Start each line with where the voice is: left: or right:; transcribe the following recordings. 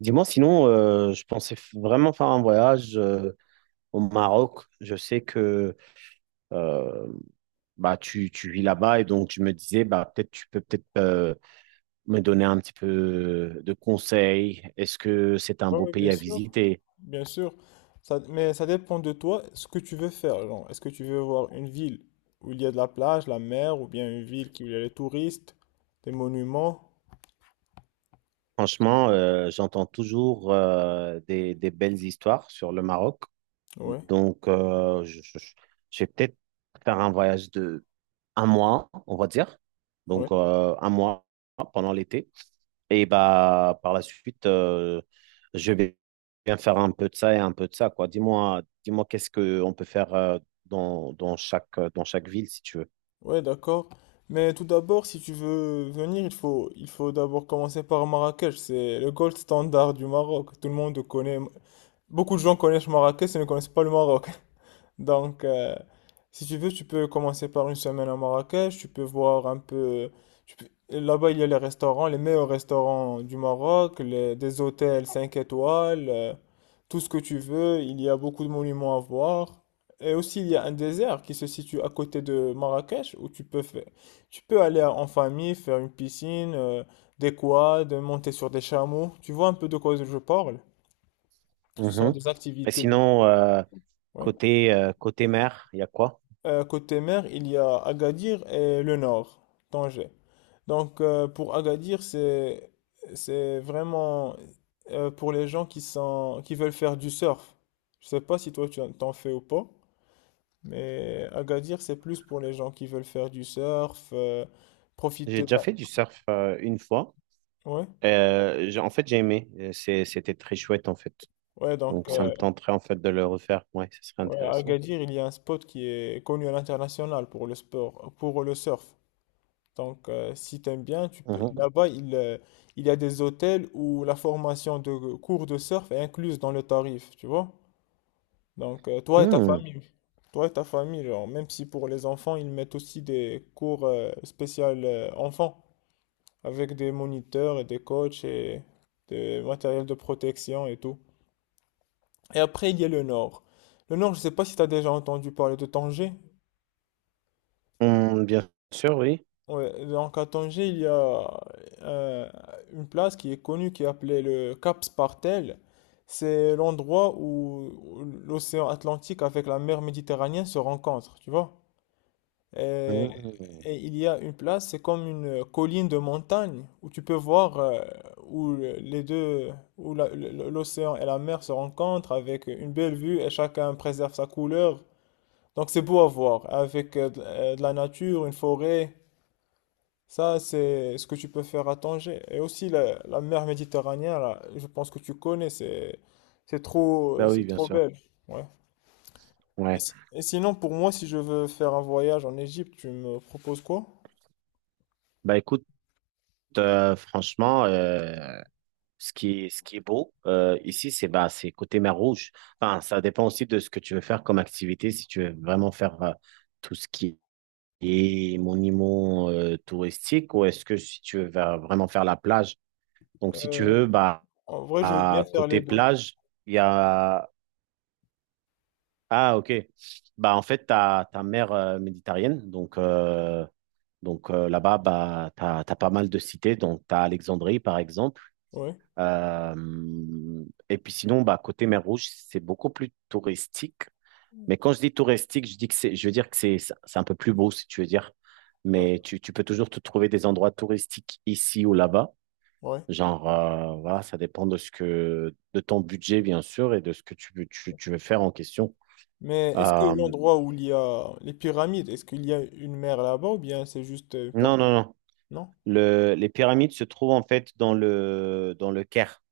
right: Dis-moi, sinon, je pensais vraiment faire un voyage au Maroc. Je sais que euh, bah, tu vis là-bas et donc je me disais, bah, peut-être tu peux peut-être me donner un petit peu de conseils. Est-ce que c'est un
left: Oui,
right: beau
left: oui, bien
right: pays à
left: sûr,
right: visiter?
left: bien sûr. Mais ça dépend de toi, ce que tu veux faire, genre, est-ce que tu veux voir une ville où il y a de la plage, la mer, ou bien une ville où il y a les touristes, des monuments?
right: Franchement, j'entends toujours des belles histoires sur le Maroc.
left: Ouais,
right: Donc, je vais peut-être faire un voyage de un mois, on va dire.
left: ouais,
right: Donc, un mois pendant l'été. Et bah, par la suite, je vais bien faire un peu de ça et un peu de ça, quoi. Dis-moi, dis-moi qu'est-ce qu'on peut faire dans chaque ville, si tu veux.
left: ouais, d'accord. Mais tout d'abord, si tu veux venir, il faut d'abord commencer par Marrakech. C'est le gold standard du Maroc. Tout le monde connaît. Beaucoup de gens connaissent Marrakech, mais ne connaissent pas le Maroc. Donc, si tu veux, tu peux commencer par une semaine à Marrakech, tu peux voir un peu. Là-bas, il y a les restaurants, les meilleurs restaurants du Maroc, des hôtels 5 étoiles, tout ce que tu veux, il y a beaucoup de monuments à voir. Et aussi, il y a un désert qui se situe à côté de Marrakech où tu peux faire, tu peux aller en famille, faire une piscine, des quads, monter sur des chameaux. Tu vois un peu de quoi je parle? Ce sont
right: Mhm.
left: des
right: Et
left: activités.
right: sinon,
left: Oui.
right: côté mer, il y a quoi?
left: Côté mer, il y a Agadir et le nord, Tanger. Donc pour Agadir, c'est vraiment pour les gens qui veulent faire du surf. Je sais pas si toi t'en fais ou pas, mais Agadir, c'est plus pour les gens qui veulent faire du surf,
right: J'ai
left: profiter de
right: déjà
left: la.
right: fait du surf une fois.
left: Ouais.
right: En fait, j'ai aimé. C'était très chouette, en fait.
left: Ouais, donc
right: Donc, ça me tenterait, en fait, de le refaire. Ouais, ce serait
left: ouais, à
right: intéressant.
left: Agadir, il y a un spot qui est connu à l'international pour le sport, pour le surf. Donc, si t'aimes bien, tu peux.
right: Mhm.
left: Là-bas, il y a des hôtels où la formation de cours de surf est incluse dans le tarif, tu vois? Donc,
right: Hmm.
left: toi et ta famille, genre, même si pour les enfants, ils mettent aussi des cours spéciaux enfants, avec des moniteurs et des coachs et des matériels de protection et tout. Et après, il y a le nord. Le nord, je sais pas si tu as déjà entendu parler de Tanger.
right: Hmm, bien sûr, oui.
left: Ouais, donc à Tanger, il y a euh, une place qui est connue qui est appelée le Cap Spartel. C'est l'endroit où l'océan Atlantique avec la mer Méditerranée se rencontrent, tu vois. Et,
right: Hmm.
left: et il y a une place, c'est comme une colline de montagne où tu peux voir où les deux, où l'océan et la mer se rencontrent avec une belle vue et chacun préserve sa couleur. Donc c'est beau à voir, avec de la nature, une forêt. Ça, c'est ce que tu peux faire à Tanger. Et aussi la mer Méditerranée, là, je pense que tu connais, c'est c'est trop
right: Bah oui,
left: c'est
right: bien
left: trop
right: sûr.
left: belle. Ouais. Et,
right: Ouais.
left: si- et sinon, pour moi, si je veux faire un voyage en Égypte, tu me proposes quoi?
right: Bah écoute, franchement, ce qui est beau ici, c'est côté mer Rouge. Enfin, ça dépend aussi de ce que tu veux faire comme activité. Si tu veux vraiment faire tout ce qui est monument touristique ou est-ce que si tu veux vraiment faire la plage. Donc, si tu
left: Euh,
right: veux, bah,
left: en vrai, je veux
right: à
left: bien faire
right: côté
left: les deux.
right: plage, il y a. Ah, ok. Bah, en fait, tu as ta mer méditerranéenne. Donc, là-bas, bah, tu as pas mal de cités. Donc, tu as Alexandrie, par exemple.
left: Ouais.
right: Et puis sinon, bah, côté mer Rouge, c'est beaucoup plus touristique. Mais quand je dis touristique, je veux dire que c'est un peu plus beau, si tu veux dire.
left: Ah,
right: Mais tu peux toujours te trouver des endroits touristiques ici ou là-bas.
left: ouais.
right: Genre, voilà, ça dépend de de ton budget, bien sûr, et de ce que tu veux faire en question.
left: Mais est-ce que
right: Euh,
left: l'endroit où il y a les pyramides, est-ce qu'il y a une mer là-bas ou bien c'est juste une
right: non,
left: partie?
right: non, non.
left: Non?
right: Les pyramides se trouvent en fait dans le Caire.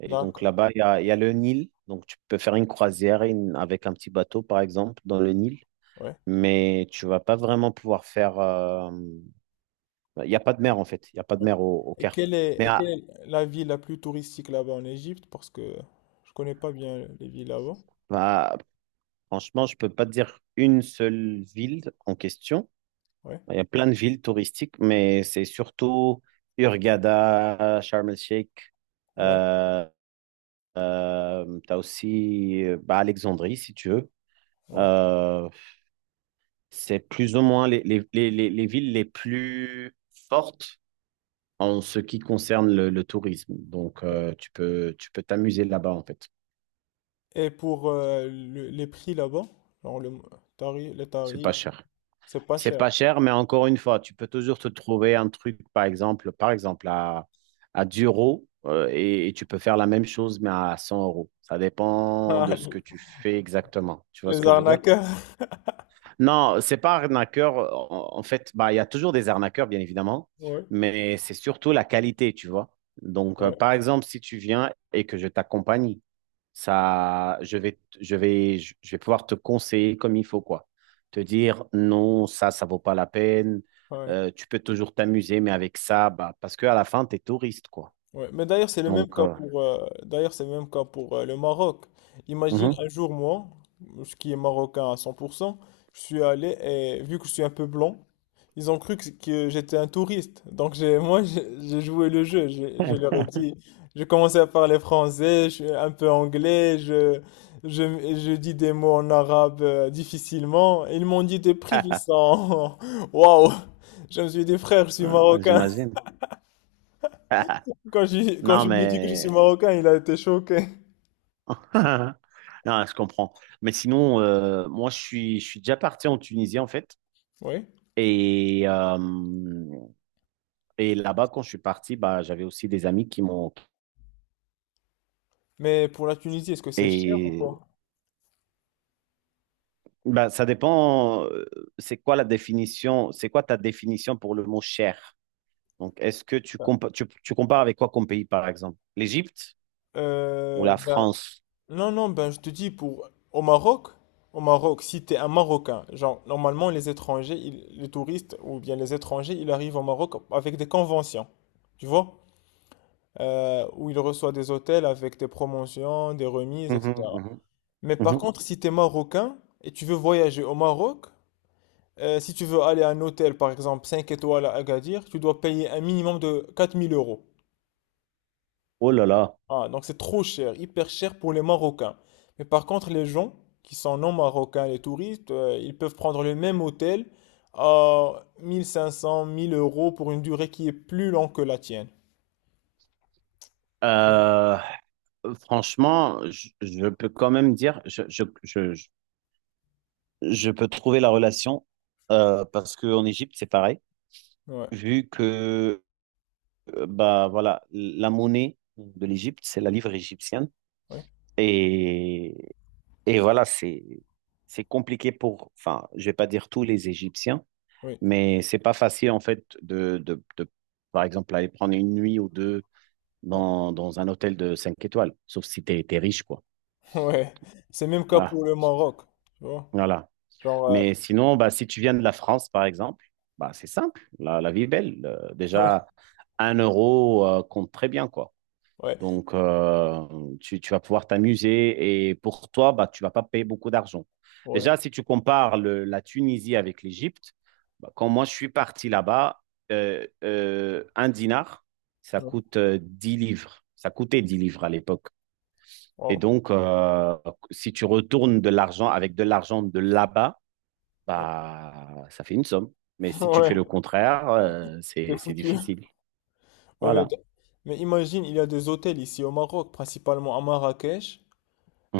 right: Et donc
left: D'accord.
right: là-bas, il y a le Nil. Donc tu peux faire une croisière avec un petit bateau, par exemple, dans le Nil.
left: Ouais.
right: Mais tu vas pas vraiment pouvoir faire. Il n'y a pas de mer, en fait. Il n'y a pas de
left: Ouais.
right: mer au
left: Et
right: Caire.
left: quelle est,
right: Mais
left: et quelle
right: ah,
left: est la ville la plus touristique là-bas en Égypte? Parce que je connais pas bien les villes là-bas.
right: bah, franchement, je peux pas te dire une seule ville en question.
left: Ouais,
right: Il y a plein de villes touristiques, mais c'est surtout Hurghada, Sharm el-Sheikh.
left: ouais,
right: Euh, tu as aussi bah, Alexandrie, si tu veux.
left: ouais.
right: Euh, C'est plus ou moins les villes les plus fortes en ce qui concerne le tourisme. Donc, tu peux t'amuser là-bas, en fait.
left: Et pour les prix là-bas, genre les
right: C'est pas
left: tarifs,
right: cher.
left: c'est pas
right: C'est
left: cher.
right: pas cher, mais encore une fois, tu peux toujours te trouver un truc, par exemple, à 10 et tu peux faire la même chose, mais à 100 euros. Ça dépend
left: Ah,
right: de ce
left: les
right: que tu fais exactement. Tu vois ce
left: les
right: que je veux dire?
left: arnaqueurs.
right: Non, c'est pas arnaqueur. En fait, bah, il y a toujours des arnaqueurs, bien évidemment,
left: Ouais,
right: mais c'est surtout la qualité, tu vois. Donc,
left: ouais,
right: par exemple, si tu viens et que je t'accompagne, ça, je vais, t- je vais pouvoir te conseiller comme il faut, quoi. Te dire non, ça vaut pas la peine.
left: ouais.
right: Tu peux toujours t'amuser, mais avec ça, bah, parce qu'à la fin, tu es touriste, quoi.
left: Ouais, mais d'ailleurs,
right: Donc,
left: c'est le même cas pour le Maroc. Imagine
right: mhm.
left: un jour, moi, ce qui est marocain à 100%, je suis allé et vu que je suis un peu blanc, ils ont cru que j'étais un touriste. Donc, j'ai, moi, j'ai joué le jeu. J'ai je leur ai dit, je commençais à parler français, je suis un peu anglais, je, dis des mots en arabe difficilement. Et ils m'ont dit des prix qui sont, waouh! Je me suis dit, frère, je suis
right: Ouais, ouais,
left: marocain.
right: j'imagine.
left: Quand
right: Non,
left: je lui ai dit que je suis
right: mais
left: marocain, il a été choqué.
right: Non, je comprends. Mais sinon, moi, je suis déjà parti en Tunisie, en fait.
left: Oui.
right: Et, euh, et là-bas, quand je suis parti, bah, j'avais aussi des amis qui m'ont.
left: Mais pour la Tunisie, est-ce que c'est cher ou
right: Et
left: pas?
right: bah, ça dépend, c'est quoi ta définition pour le mot cher? Donc, est-ce que tu compares avec quoi comme pays, par exemple? L'Égypte ou la
left: Ben,
right: France?
left: non, non, ben, je te dis, au Maroc, si t'es un Marocain, genre, normalement, les étrangers, les touristes ou bien les étrangers, ils arrivent au Maroc avec des conventions, tu vois? Où ils reçoivent des hôtels avec des promotions, des remises,
right: Mhm,
left: etc.
right: mhm,
left: Mais par
right: mhm.
left: contre, si t'es Marocain et tu veux voyager au Maroc, si tu veux aller à un hôtel, par exemple, 5 étoiles à Agadir, tu dois payer un minimum de 4000 euros.
right: Oh là là.
left: Ah, donc c'est trop cher, hyper cher pour les Marocains. Mais par contre, les gens qui sont non marocains, les touristes, ils peuvent prendre le même hôtel à 1500 1000 euros pour une durée qui est plus longue que la tienne.
right: Euh, franchement, je peux quand même dire, je- je peux trouver la relation parce qu'en Égypte, c'est pareil,
left: Ouais,
right: vu que bah, voilà, la monnaie de l'Égypte, c'est la livre égyptienne.
left: ouais,
right: Et, et voilà, c'est compliqué pour, enfin, je vais pas dire tous les Égyptiens,
left: oui,
right: mais c'est pas facile en fait de, par exemple, aller prendre une nuit ou deux
left: ouais.
right: dans un hôtel de 5 étoiles, sauf si tu es riche, quoi.
left: Ouais. C'est même cas
right: Voilà.
left: pour le Maroc. Tu vois?
right: Voilà.
left: Genre,
right: Mais sinon, bah, si tu viens de la France, par exemple, bah, c'est simple. La vie est belle. Déjà, un euro compte très bien, quoi.
left: ouais,
right: Donc, tu vas pouvoir t'amuser et pour toi, bah, tu vas pas payer beaucoup d'argent.
left: ouais,
right: Déjà, si tu compares la Tunisie avec l'Égypte, bah, quand moi je suis parti là-bas, un dinar, ça
left: ouais,
right: coûte 10 livres. Ça coûtait 10 livres à l'époque. Et
left: oh,
right: donc, si tu retournes de l'argent avec de l'argent de là-bas,
left: ouais,
right: bah, ça fait une somme. Mais si tu fais
left: ouais,
right: le contraire,
left: c'est
right: c'est
left: foutu.
right: difficile.
left: Ouais, mais,
right: Voilà.
left: mais imagine, il y a des hôtels ici au Maroc, principalement à Marrakech,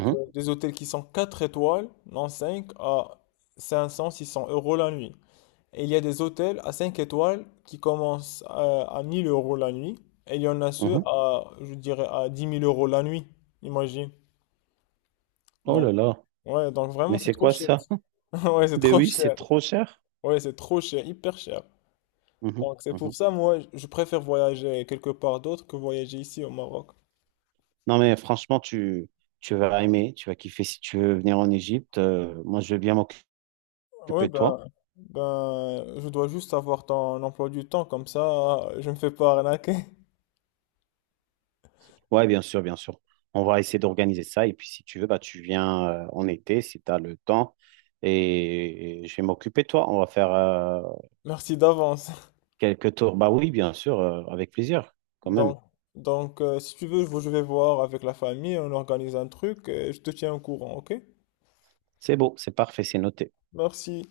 left: des hôtels qui sont 4 étoiles, non 5 à cinq cents six cents euros la nuit. Et il y a des hôtels à 5 étoiles qui commencent à 1 000 € la nuit, et il y en a ceux
right: mhm.
left: à, je dirais, à 10 000 € la nuit, imagine.
right: Oh
left: Donc,
right: là là.
left: ouais, donc vraiment,
right: Mais
left: c'est
right: c'est
left: trop
right: quoi
left: cher.
right: ça?
left: ici. Ouais, c'est
right: Ben
left: trop
right: oui, c'est
left: cher.
right: trop cher.
left: Ouais, c'est trop cher, hyper cher.
right: Mhm,
left: Donc, c'est pour
right: mhm.
left: ça, moi, je préfère voyager quelque part d'autre que voyager ici au Maroc.
right: Non, mais franchement, tu vas aimer, tu vas kiffer si tu veux venir en Égypte. Moi, je veux bien m'occuper
left: Ouais,
right: de toi.
left: ben, je dois juste avoir ton emploi du temps, comme ça, je me fais pas arnaquer.
right: Ouais, bien sûr, bien sûr. On va essayer d'organiser ça. Et puis, si tu veux, bah, tu viens en été, si tu as le temps. Et je vais m'occuper de toi. On va faire
left: Merci d'avance.
right: quelques tours. Bah oui, bien sûr, avec plaisir, quand même.
left: Donc, donc, si tu veux, je vais voir avec la famille, on organise un truc et je te tiens au courant, ok?
right: C'est beau, c'est parfait, c'est noté.
left: Merci.